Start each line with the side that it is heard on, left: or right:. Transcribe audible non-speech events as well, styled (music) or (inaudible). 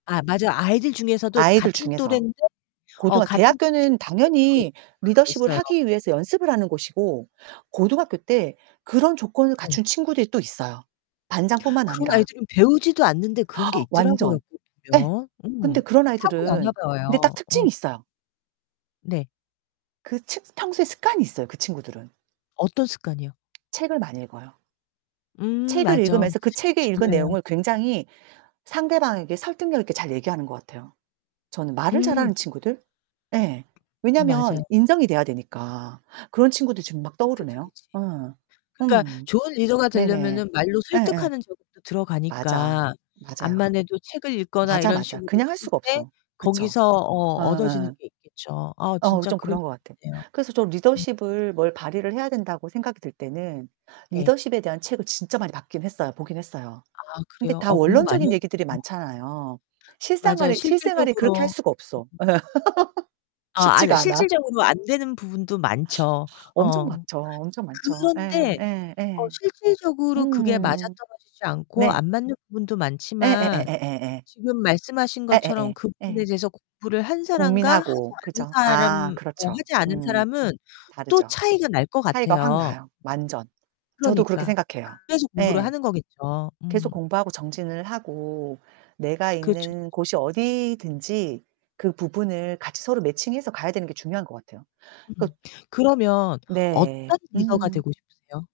left: 아 맞아. 아이들 중에서도
right: 아이들
left: 같은
right: 중에서.
left: 또랜데 어
right: 고등학
left: 같은
right: 대학교는
left: 친구인데도
right: 당연히
left: 그런 게
right: 리더십을
left: 있어요.
right: 하기 위해서 연습을 하는 곳이고 고등학교 때 그런 조건을
left: 네.
right: 갖춘 친구들이 또 있어요, 반장 뿐만
left: 그런
right: 아니라.
left: 아이들은 배우지도 않는데 그런 게
right: (gasps)
left: 있더라구요
right: 완전. 예.
left: 보면.
right: 근데
left: 음.
right: 그런 아이들은
left: 타고나나
right: 근데 딱
left: 봐요. 음.
right: 특징이 있어요.
left: 네.
right: 그 측 평소에 습관이 있어요, 그 친구들은.
left: 어떤 습관이요?
right: 책을 많이 읽어요.
left: 음
right: 책을
left: 맞어.
right: 읽으면서 그
left: 책은
right: 책에 읽은
left: 중요해요.
right: 내용을 굉장히 상대방에게 설득력 있게 잘 얘기하는 것 같아요. 저는 말을
left: 음.
right: 잘하는 친구들? 예. 왜냐하면
left: 맞아요.
right: 인정이 돼야 되니까. 그런 친구들 지금 막
left: 그치,
right: 떠오르네요.
left: 그치.
right: 예.
left: 그러니까
right: 음.
left: 좋은 리더가
right: 네네.
left: 되려면은 말로
right: 예예.
left: 설득하는 저기도
right: 맞아.
left: 들어가니까
right: 맞아요.
left: 암만해도 책을 읽거나
right: 맞아,
left: 이런
right: 맞아
left: 식으로
right: 그냥 할
left: 했을
right: 수가
left: 때
right: 없어. 그쵸?
left: 거기서 어 얻어지는
right: 어예.
left: 게 있겠죠. 아
right: 어
left: 진짜
right: 좀
left: 그럴 수
right: 그런 것 같아.
left: 있네요.
right: 그래서 좀
left: 음.
right: 리더십을 뭘 발휘를 해야 된다고 생각이 들 때는
left: 네.
right: 리더십에 대한 책을 진짜 많이 봤긴 했어요 보긴 했어요.
left: 아
right: 근데
left: 그래요?
right: 다
left: 공부 많이
right: 원론적인 얘기들이
left: 하셨네요.
right: 많잖아요.
left: 맞아요.
right: 실생활에, 실생활에 그렇게 할
left: 실질적으로
right: 수가 없어. (laughs)
left: 아, 아 이 드
right: 쉽지가 않아.
left: 실질적으로 안 되는 부분도 많죠.
right: 엄청
left: 어.
right: 많죠. 엄청 많죠. 예
left: 그런데
right: 예
left: 어
right: 예.
left: 실질적으로 그게 맞아
right: 음.
left: 떨어지지 않고
right: 네.
left: 안 맞는 부분도 많지만
right: 예예예예예예.
left: 지금 말씀하신 것처럼
right: 예예예.
left: 그 부분에
right: 예.
left: 대해서 공부를 한 사람과 하지
right: 고민하고
left: 않은
right: 그죠?
left: 사람
right: 아
left: 어
right: 그렇죠.
left: 하지 않은
right: 음.
left: 사람은 또
right: 다르죠.
left: 차이가 날 것
right: 차이가 확
left: 같아요.
right: 나요, 완전. 저도 그렇게
left: 그러니까.
right: 생각해요.
left: 그래서 공부를
right: 예.
left: 하는 거겠죠.
right: 계속
left: 음.
right: 공부하고 정진을 하고 내가
left: 그렇죠,
right: 있는
left: 그렇죠.
right: 곳이 어디든지 그 부분을 같이 서로 매칭해서 가야 되는 게 중요한 것 같아요. 그
left: 음 그러면
right: 네.
left: 어떤 리더가
right: 음.
left: 되고 싶으세요?